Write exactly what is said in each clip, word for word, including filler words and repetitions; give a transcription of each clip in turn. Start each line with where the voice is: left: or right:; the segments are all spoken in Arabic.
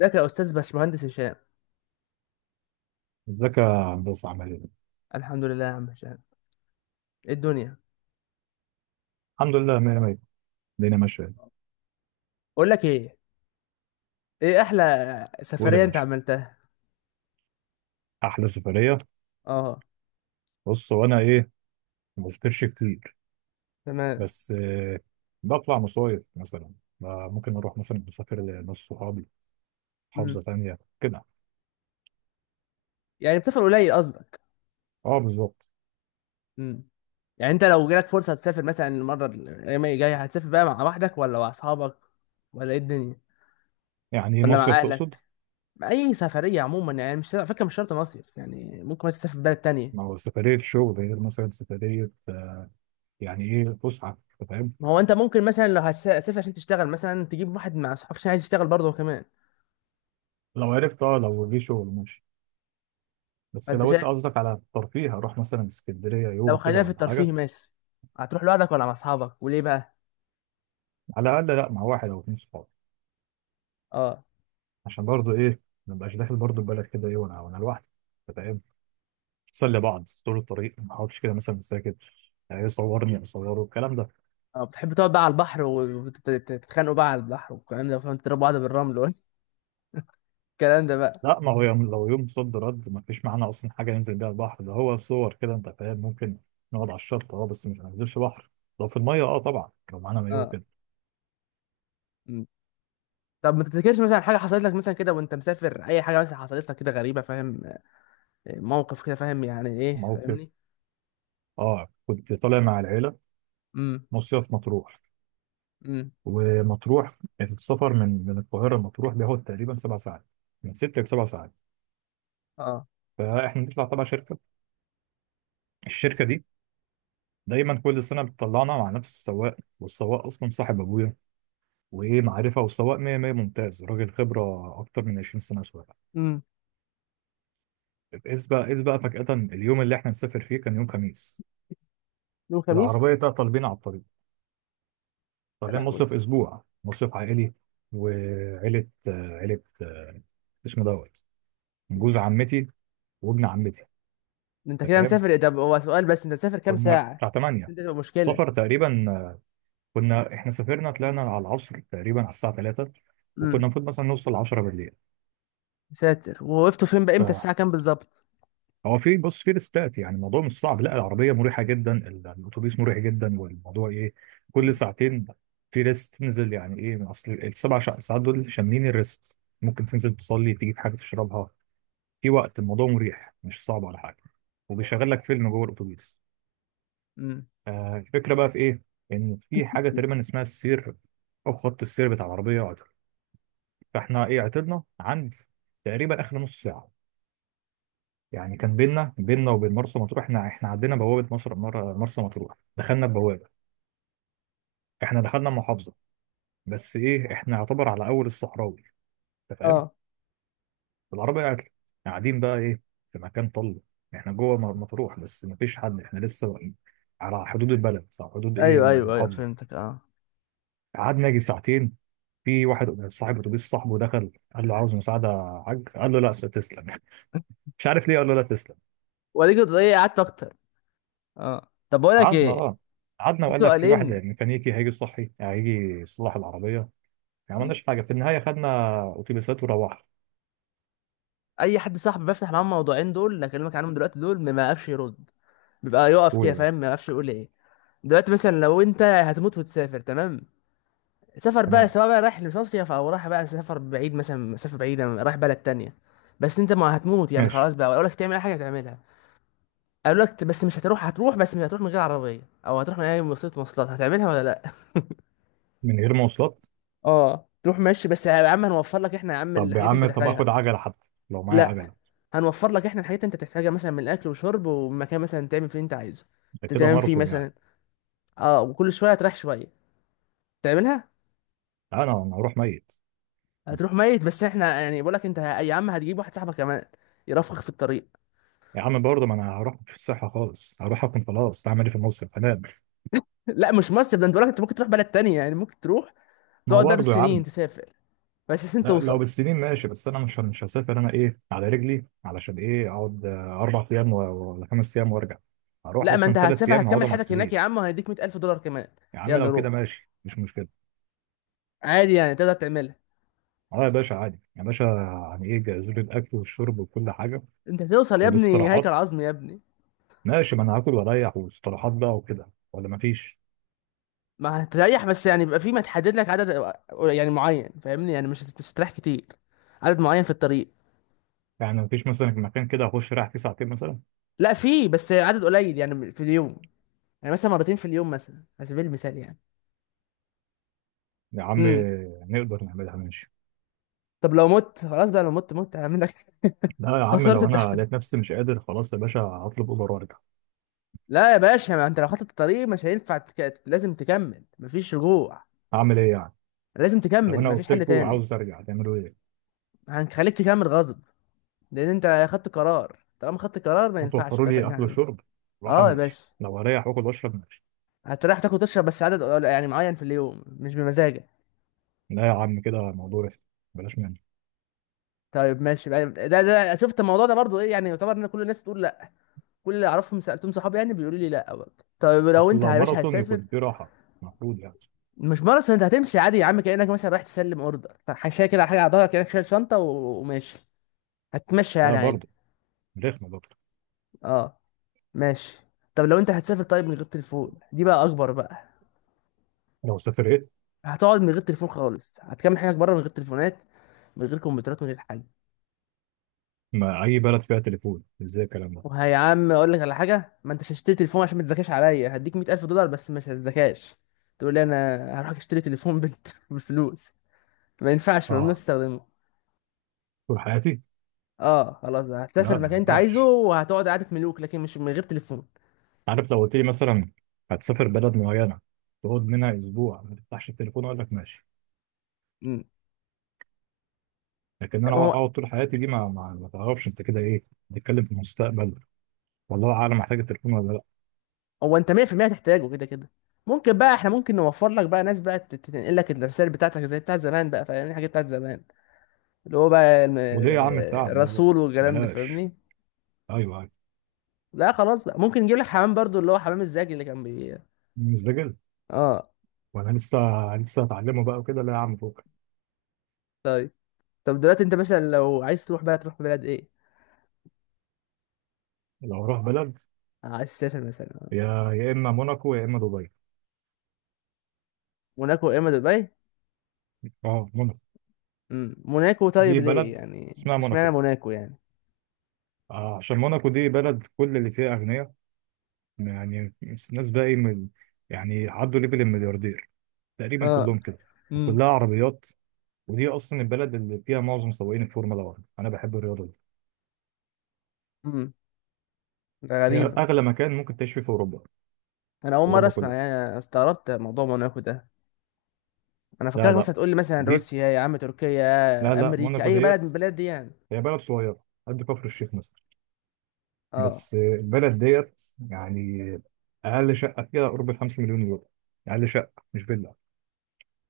left: ازيك يا استاذ باشمهندس هشام.
right: ازيك يا هندسه، عامل ايه؟
left: الحمد لله يا عم هشام، ايه الدنيا؟
right: الحمد لله، ميه ميه. الدنيا ماشيه.
left: اقول لك ايه، ايه احلى
right: وايه ده يا
left: سفريه انت
right: باشا،
left: عملتها؟
right: احلى سفريه؟
left: اه،
right: بص، وانا ايه، ما بسافرش كتير،
left: تمام.
right: بس آه، بطلع مصايف مثلا. آه، ممكن اروح مثلا مسافر لناس صحابي،
left: امم
right: محافظه تانيه كده.
left: يعني بتسافر قليل قصدك؟
right: اه، بالظبط.
left: امم يعني انت لو جالك فرصه تسافر مثلا المره الايام الجايه هتسافر بقى مع وحدك ولا مع اصحابك ولا ايه الدنيا
right: يعني ايه
left: ولا
right: مصيف
left: مع اهلك،
right: تقصد؟
left: مع اي سفريه عموما؟ يعني مش على فكره مش شرط مصيف، يعني ممكن مثلا تسافر بلد تانية.
right: ما هو سفريه شغل غير مثلا سفريه آه، يعني ايه فسحه، أنت فاهم؟
left: ما هو انت ممكن مثلا لو هتسافر عشان تشتغل مثلا تجيب واحد مع اصحابك عشان عايز يشتغل برضه هو كمان.
right: لو عرفت، اه لو جه شغل ماشي. بس
left: فانت
right: لو انت
left: شايف
right: قصدك على الترفيه، هروح مثلا اسكندريه
left: لو
right: يوم كده
left: خلينا في
right: ولا حاجه.
left: الترفيه ماشي، هتروح لوحدك ولا مع اصحابك وليه بقى؟
right: على الاقل لا، مع واحد او اتنين صحاب.
left: اه.
right: عشان برضو ايه، ما بقاش داخل برضو البلد كده ايه وانا وانا لوحدي. أنت فاهم؟ نسلي بعض طول الطريق، ما اقعدش كده مثلا ساكت. يعني يصورني، اصوره الكلام ده.
left: اه، بتحب تقعد بقى على البحر وتتخانقوا بقى على البحر والكلام ده، فاهم؟ تضربوا بعض بالرمل والكلام ده بقى.
right: لا، ما هو يوم، لو يوم صد رد، ما فيش معانا اصلا حاجه ننزل بيها البحر. ده هو صور كده انت فاهم. ممكن نقعد على الشط، اه، بس مش هننزلش بحر. لو في الميه، اه، طبعا لو معانا مايو
left: اه.
right: كده.
left: مم. طب ما تفتكرش مثلا حاجه حصلت لك مثلا كده وانت مسافر، اي حاجه مثلا حصلت لك كده غريبه، فاهم؟ آه، موقف كده، فاهم يعني ايه
right: موقف،
left: فاهمني؟
right: اه، كنت طالع مع العيله،
left: امم
right: مصيف مطروح.
left: امم
right: ومطروح السفر من من القاهره لمطروح بياخد تقريبا سبع ساعات، من ست لسبع ساعات.
left: اه.
right: فاحنا بنطلع تبع شركه، الشركه دي دايما كل سنه بتطلعنا مع نفس السواق، والسواق اصلا صاحب ابويا وايه معرفه. والسواق ميه ميه، ممتاز، راجل خبره اكتر من عشرين سنه سواقه.
left: امم
right: اذ بقى اذ بقى فجاه، اليوم اللي احنا نسافر فيه كان يوم خميس،
left: يوم خميس.
right: العربيه تعطل بينا على الطريق.
left: يا
right: طالعين
left: لهوي.
right: مصيف، اسبوع مصيف عائلي. وعيله آه، عيله آه، اسمه دوت،
left: مم.
right: جوز عمتي وابن عمتي،
left: انت
right: انت
left: كده
right: فاهم.
left: مسافر إيه؟ طب هو سؤال بس، انت مسافر كام
right: كنا
left: ساعه؟
right: بتاع تمن،
left: انت تبقى
right: السفر
left: مشكله.
right: تقريبا، آه، كنا احنا سافرنا، طلعنا على العصر تقريبا على الساعه تلاتة، وكنا
left: امم
right: المفروض مثلا نوصل عشرة بالليل.
left: ساتر، ووقفتوا فين بقى؟ امتى
right: ف-
left: الساعه كام بالظبط؟
right: هو في، بص، في ريستات، يعني الموضوع مش صعب. لا، العربيه مريحه جدا، ال- الاتوبيس مريح جدا، والموضوع ايه، كل ساعتين في ريست تنزل. يعني ايه، من اصل السبع شع- ساعات دول شاملين الريست. ممكن تنزل تصلي، تجيب حاجه تشربها، في وقت، الموضوع مريح، مش صعب ولا حاجه، وبيشغل لك فيلم جوه الاتوبيس.
left: امم
right: آه الفكره بقى في ايه، ان في حاجه تقريبا اسمها السير او خط السير بتاع العربيه عطل. فاحنا ايه، عطلنا عند تقريبا اخر نص ساعه. يعني كان بينا بينا وبين مرسى مطروح، احنا احنا عدينا بوابه مصر مر- مرسى مطروح، دخلنا البوابه، احنا دخلنا المحافظه، بس ايه، احنا يعتبر على اول الصحراوي، انت فاهم.
left: اه.
right: العربيه قاعد- قاعدين بقى ايه، في مكان طل. احنا جوه مر- مطروح بس مفيش حد، احنا لسه واقفين على حدود البلد، على حدود ايه،
left: ايوه ايوه ايوه،
right: المحافظه.
left: فهمتك. اه،
right: قعدنا يجي ساعتين. في واحد صاحب اتوبيس صاحبه دخل قال له عاوز مساعده يا حاج، قال له لا، تسلم. مش عارف ليه قال له لا تسلم.
left: وليك كنت ايه قعدت اكتر؟ اه، طب بقول لك
right: قعدنا
left: ايه،
right: اه قعدنا
left: في
right: وقال لك في واحد
left: سؤالين.
right: ميكانيكي هيجي يصحي، يعني هيجي يصلح العربيه يعني. ما عملناش حاجه، في النهايه خدنا اتوبيسات وروحنا.
left: اي حد صاحبي بفتح معاه الموضوعين دول اللي اكلمك عنهم دلوقتي دول ما يعرفش يرد، بيبقى يقف
right: هو
left: كده
right: يا
left: فاهم،
right: باشا،
left: ما يعرفش يقول ايه. دلوقتي مثلا لو انت هتموت وتسافر تمام، سفر بقى
right: تمام،
left: سواء بقى رايح لمصيف او رايح بقى سفر بعيد مثلا، مسافه بعيده رايح بلد تانية. بس انت ما هتموت يعني
right: ماشي،
left: خلاص، بقى اقول لك تعمل اي حاجه هتعملها. اقول لك بس مش هتروح، هتروح بس مش هتروح من غير عربيه، او هتروح من اي وسيله مواصلات هتعملها ولا لا؟
right: من غير مواصلات؟
left: اه تروح ماشي، بس يا عم هنوفر لك احنا يا عم
right: طب يا
left: الحاجات اللي انت
right: عم، طب اخد
left: تحتاجها.
right: عجله حتى، لو معايا
left: لا.
right: عجله.
left: هنوفر لك احنا الحاجات اللي انت تحتاجها، مثلا من الاكل وشرب ومكان مثلا تعمل فيه اللي انت عايزه،
right: ده كده
left: تنام فيه
right: ماراثون يعني.
left: مثلا. اه، وكل شويه هتريح شويه تعملها.
right: انا انا هروح ميت.
left: هتروح ميت بس احنا يعني بقول لك انت ه- يا عم هتجيب واحد صاحبك كمان يرافقك في الطريق.
right: يا عم برضه، ما انا هروح في الصحه خالص، هروح اكون خلاص، هعمل ايه في المصيف، هنام.
left: لا مش مصر ده، انت بقول لك انت ممكن تروح بلد تانية، يعني ممكن تروح
right: ما
left: تقعد بقى
right: برضه يا
left: بالسنين
right: عم،
left: تسافر بس عشان
right: لا لو
left: توصل.
right: بالسنين ماشي، بس انا مش مش هسافر انا ايه على رجلي، علشان ايه اقعد آه، اربع ايام و- ولا خمس ايام وارجع؟ هروح
left: لا ما
right: اصلا
left: انت
right: ثلاث
left: هتسافر
right: ايام
left: هتكمل
right: هقعدهم على
left: حياتك هناك يا
right: السرير.
left: عم، وهيديك مية الف دولار كمان.
right: يا عم
left: يلا
right: لو كده
left: روح،
right: ماشي، مش مشكله.
left: عادي يعني تقدر تعملها.
right: اه يا باشا، عادي يا باشا، يعني ايه، جهزوا لي الاكل والشرب وكل حاجه
left: انت هتوصل يا ابني هيكل
right: والاستراحات،
left: عظمي يا ابني.
right: ماشي، ما انا هاكل واريح واستراحات بقى وكده، ولا مفيش؟
left: ما هتريح بس يعني بيبقى في ما تحدد لك عدد، يعني معين فاهمني، يعني مش هت- مش هتريح كتير، عدد معين في الطريق.
right: يعني مفيش مثلا مكان كده اخش رايح فيه ساعتين مثلا؟
left: لا في بس عدد قليل يعني في اليوم، يعني مثلا مرتين في اليوم مثلا على سبيل المثال يعني.
right: يا عم
left: امم
right: نقدر نعملها، ماشي.
left: طب لو مت خلاص بقى، لو مت مت هعمل لك.
right: لا يا عم،
left: خسرت
right: لو انا
left: التحدي.
right: لقيت نفسي مش قادر خلاص يا باشا هطلب اوبر وارجع.
left: لا يا باشا، ما انت لو خطت الطريق مش هينفع تك... لازم تكمل مفيش رجوع.
right: اعمل ايه يعني،
left: لازم
right: لو
left: تكمل
right: انا
left: مفيش
right: قلت
left: حل
right: لكم
left: تاني.
right: عاوز ارجع تعملوا ايه؟
left: هنخليك تكمل غصب، لان انت خدت قرار، طالما خدت قرار ما ينفعش
right: هتوفروا
left: بقى
right: لي
left: ترجع
right: اكل
left: عنه.
right: وشرب، راحه،
left: اه يا
right: ماشي،
left: باشا،
right: لو هريح واكل واشرب ماشي.
left: هتريح تاكل وتشرب بس عدد قل- يعني معين في اليوم مش بمزاجك.
right: لا يا عم، كده الموضوع رخم، بلاش منه.
left: طيب ماشي بقى، ده ده شفت الموضوع ده برضو ايه يعني، يعتبر ان كل الناس بتقول لا، كل اللي اعرفهم سالتهم صحابي يعني بيقولوا لي لا برضه. طيب لو
right: اصل
left: انت
right: لو
left: يا باشا
right: ماراثون
left: هتسافر،
right: يكون فيه راحه، المفروض يعني.
left: مش ماراثون، انت هتمشي عادي يا عم، كانك مثلا رايح تسلم اوردر فحاشيه كده على حاجه على ظهرك، كانك شايل شنطه و- وماشي، هتمشي يعني
right: لا
left: عادي.
right: برضه، رخمه برضه.
left: اه ماشي. طب لو انت هتسافر، طيب من غير تليفون دي بقى اكبر بقى.
right: لو سافرت،
left: هتقعد من غير تليفون خالص، هتكمل حياتك بره من غير تليفونات، من غير كمبيوترات، من غير حاجه.
right: ما اي بلد فيها تليفون، ازاي الكلام ده؟
left: وهي يا عم اقول لك على حاجه، ما انتش هتشتري تليفون، عشان ما تذاكرش عليا هديك مية الف دولار بس مش هتذاكاش. تقول لي انا هروح اشتري تليفون بال- بالفلوس، ما ينفعش، ممنوع
right: اه،
left: تستخدمه.
right: طول حياتي؟
left: اه خلاص بقى، هتسافر
right: لا، ما
left: مكان انت عايزه
right: ينفعش.
left: وهتقعد قعده ملوك، لكن مش من غير تليفون.
right: عارف، لو قلت لي مثلا هتسافر بلد معينه، تقعد منها اسبوع ما تفتحش التليفون، اقول لك ماشي.
left: امم
right: لكن
left: لا
right: انا
left: ما هو
right: اقعد طول حياتي دي، ما ما, ما تعرفش انت كده ايه، بتتكلم في المستقبل، والله اعلم محتاج التليفون ولا.
left: هو انت مية في المية هتحتاجه كده كده. ممكن بقى احنا ممكن نوفر لك بقى ناس بقى تت- تنقل لك الرسائل بتاعتك زي بتاع زمان بقى، فاهم الحاجات بتاعت زمان، اللي هو بقى الم-
right: وليه يا عم التعب، لا لا،
left: الرسول والكلام ده
right: بلاش.
left: فاهمني.
right: ايوه، ايوه،
left: لا خلاص بقى، ممكن نجيب لك حمام برضو، اللي هو حمام الزاجي اللي كان بي.
right: مزدجل.
left: اه،
right: وانا لسه لسه هتعلمه بقى وكده، لا يا عم فوق.
left: طب دلوقتي انت مثلا لو عايز تروح بلد تروح بلد ايه؟
right: لو اروح بلد،
left: آه، عايز تسافر مثلا
right: يا يا اما موناكو يا اما دبي.
left: موناكو يا اما دبي؟
right: اه، موناكو،
left: امم موناكو، طيب
right: دي
left: ليه
right: بلد
left: يعني
right: اسمها
left: اشمعنى
right: موناكو.
left: موناكو يعني؟
right: آه، عشان موناكو دي بلد كل اللي فيها اغنياء، يعني ناس بقى ايه، من يعني عدوا ليفل الملياردير تقريبا
left: اه.
right: كلهم كده.
left: امم
right: وكلها عربيات، ودي اصلا البلد اللي فيها معظم سواقين الفورمولا واحد، انا بحب الرياضه دي.
left: امم ده
right: هي
left: غريبة،
right: اغلى مكان ممكن تعيش فيه في اوروبا، في
left: انا اول مرة
right: اوروبا
left: اسمع
right: كلها.
left: يعني، أنا استغربت موضوع موناكو ده. انا
right: لا
left: فكرك
right: لا،
left: مثلا تقول لي مثلا
right: دي،
left: روسيا يا عم، تركيا،
right: لا
left: يا
right: لا،
left: امريكا،
right: موناكو
left: اي بلد من
right: ديت
left: البلاد دي يعني.
right: هي بلد صغيرة قد كفر الشيخ مثلا،
left: اه،
right: بس البلد ديت يعني أقل شقة فيها قرب الخمسة مليون يورو. أقل شقة، مش فيلا،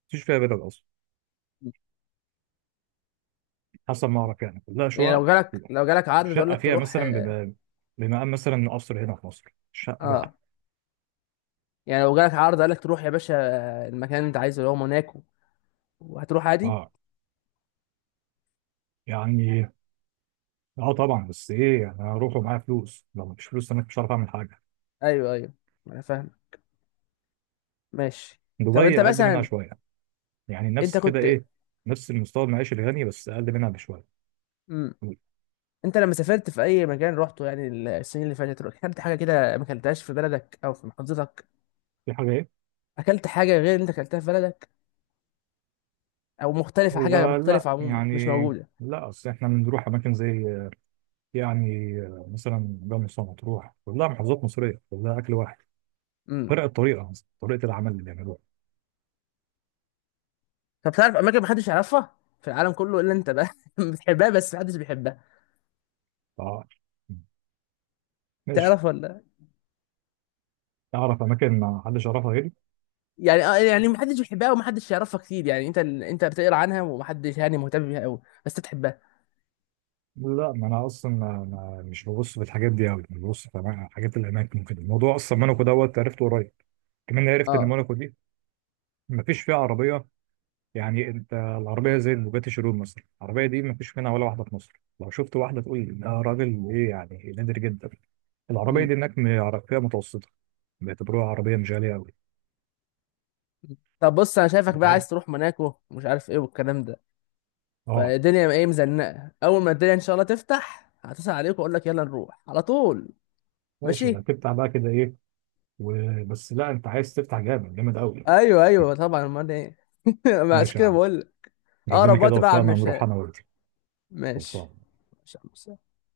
right: مفيش فيها فيلا أصلا حسب ما أعرف، يعني كلها
left: يعني
right: شقق.
left: لو جالك لو جالك عرض تقول
right: شقة
left: لك
right: فيها
left: تروح؟
right: مثلا
left: اه.
right: بما- بمقام مثلا قصر هنا في مصر، شقة لوحدها.
left: آه. يعني لو جالك عرض قال لك تروح يا باشا المكان اللي انت عايزه اللي هو موناكو، وهتروح عادي؟
right: أه، يعني، أه طبعا، بس إيه يعني، أنا هروح ومعايا فلوس، لو مفيش فلوس أنا مش هعرف أعمل حاجة.
left: ايوه ايوه، انا فاهم. ماشي. طب انت
right: دبي أقل منها
left: مثلا،
right: شوية، يعني
left: انت
right: نفس كده
left: كنت،
right: إيه، نفس المستوى المعيشي الغني، بس أقل منها بشوية.
left: مم. انت لما سافرت في اي مكان روحته يعني السنين اللي فاتت روح- اكلت حاجه كده ما اكلتهاش في بلدك او في محافظتك؟
right: في حاجة،
left: اكلت حاجه غير اللي انت اكلتها في بلدك، او مختلفه، حاجه
right: هو لا
left: مختلفه عموما مش
right: يعني،
left: موجوده.
right: لا اصل احنا بنروح اماكن زي يعني مثلا جمصة، مطروح، كلها محافظات مصريه، كلها اكل واحد.
left: امم
right: فرق الطريقه، مثلا طريقه العمل اللي بيعملوها.
left: طب تعرف اماكن ما حدش يعرفها في العالم كله الا انت بقى بتحبها بس ما حدش بيحبها،
right: اه، ماشي.
left: تعرف ولا؟
right: اعرف اماكن ما حدش يعرفها غيري.
left: يعني اه، يعني ما حدش بيحبها وما حدش يعرفها كتير، يعني انت ال... انت بتقرا عنها وما حدش يعني مهتم بيها قوي، بس انت بتحبها.
right: لا، ما انا اصلا ما ما- مش ببص في الحاجات دي قوي، انا ببص في أما- حاجات الاماكن كده. الموضوع اصلا موناكو دوت عرفته قريب كمان. عرفت ان
left: اه.
right: موناكو دي ما فيش فيها عربيه، يعني انت العربيه زي البوجاتي شيرون مثلا، العربيه دي ما فيش منها ولا واحده في مصر، لو شفت واحده تقول ده راجل ايه، يعني نادر جدا. العربيه
left: امم
right: دي هناك م- فئه متوسطه، بيعتبروها عربيه مش غاليه قوي.
left: طب بص، انا شايفك بقى
right: فاهم،
left: عايز تروح موناكو ومش عارف ايه والكلام ده،
right: اه
left: فالدنيا ايه مزنقه، اول ما الدنيا ان شاء الله تفتح هتصل عليك واقول لك يلا نروح على طول.
right: ماشي، يعني
left: ماشي.
right: تفتح بقى كده ايه؟ وبس، لا انت عايز تفتح جامد جامد قوي.
left: ايوه ايوه طبعا، امال ايه؟ ما عشان
right: ماشي يا
left: كده
right: عم،
left: بقول لك.
right: ربنا
left: اقرب
right: كده
left: وقت بقى على
right: وفقنا ونروح
left: المشاء.
right: انا وانت.
left: ماشي.
right: خلصان.
left: ماشي يا عم هشام.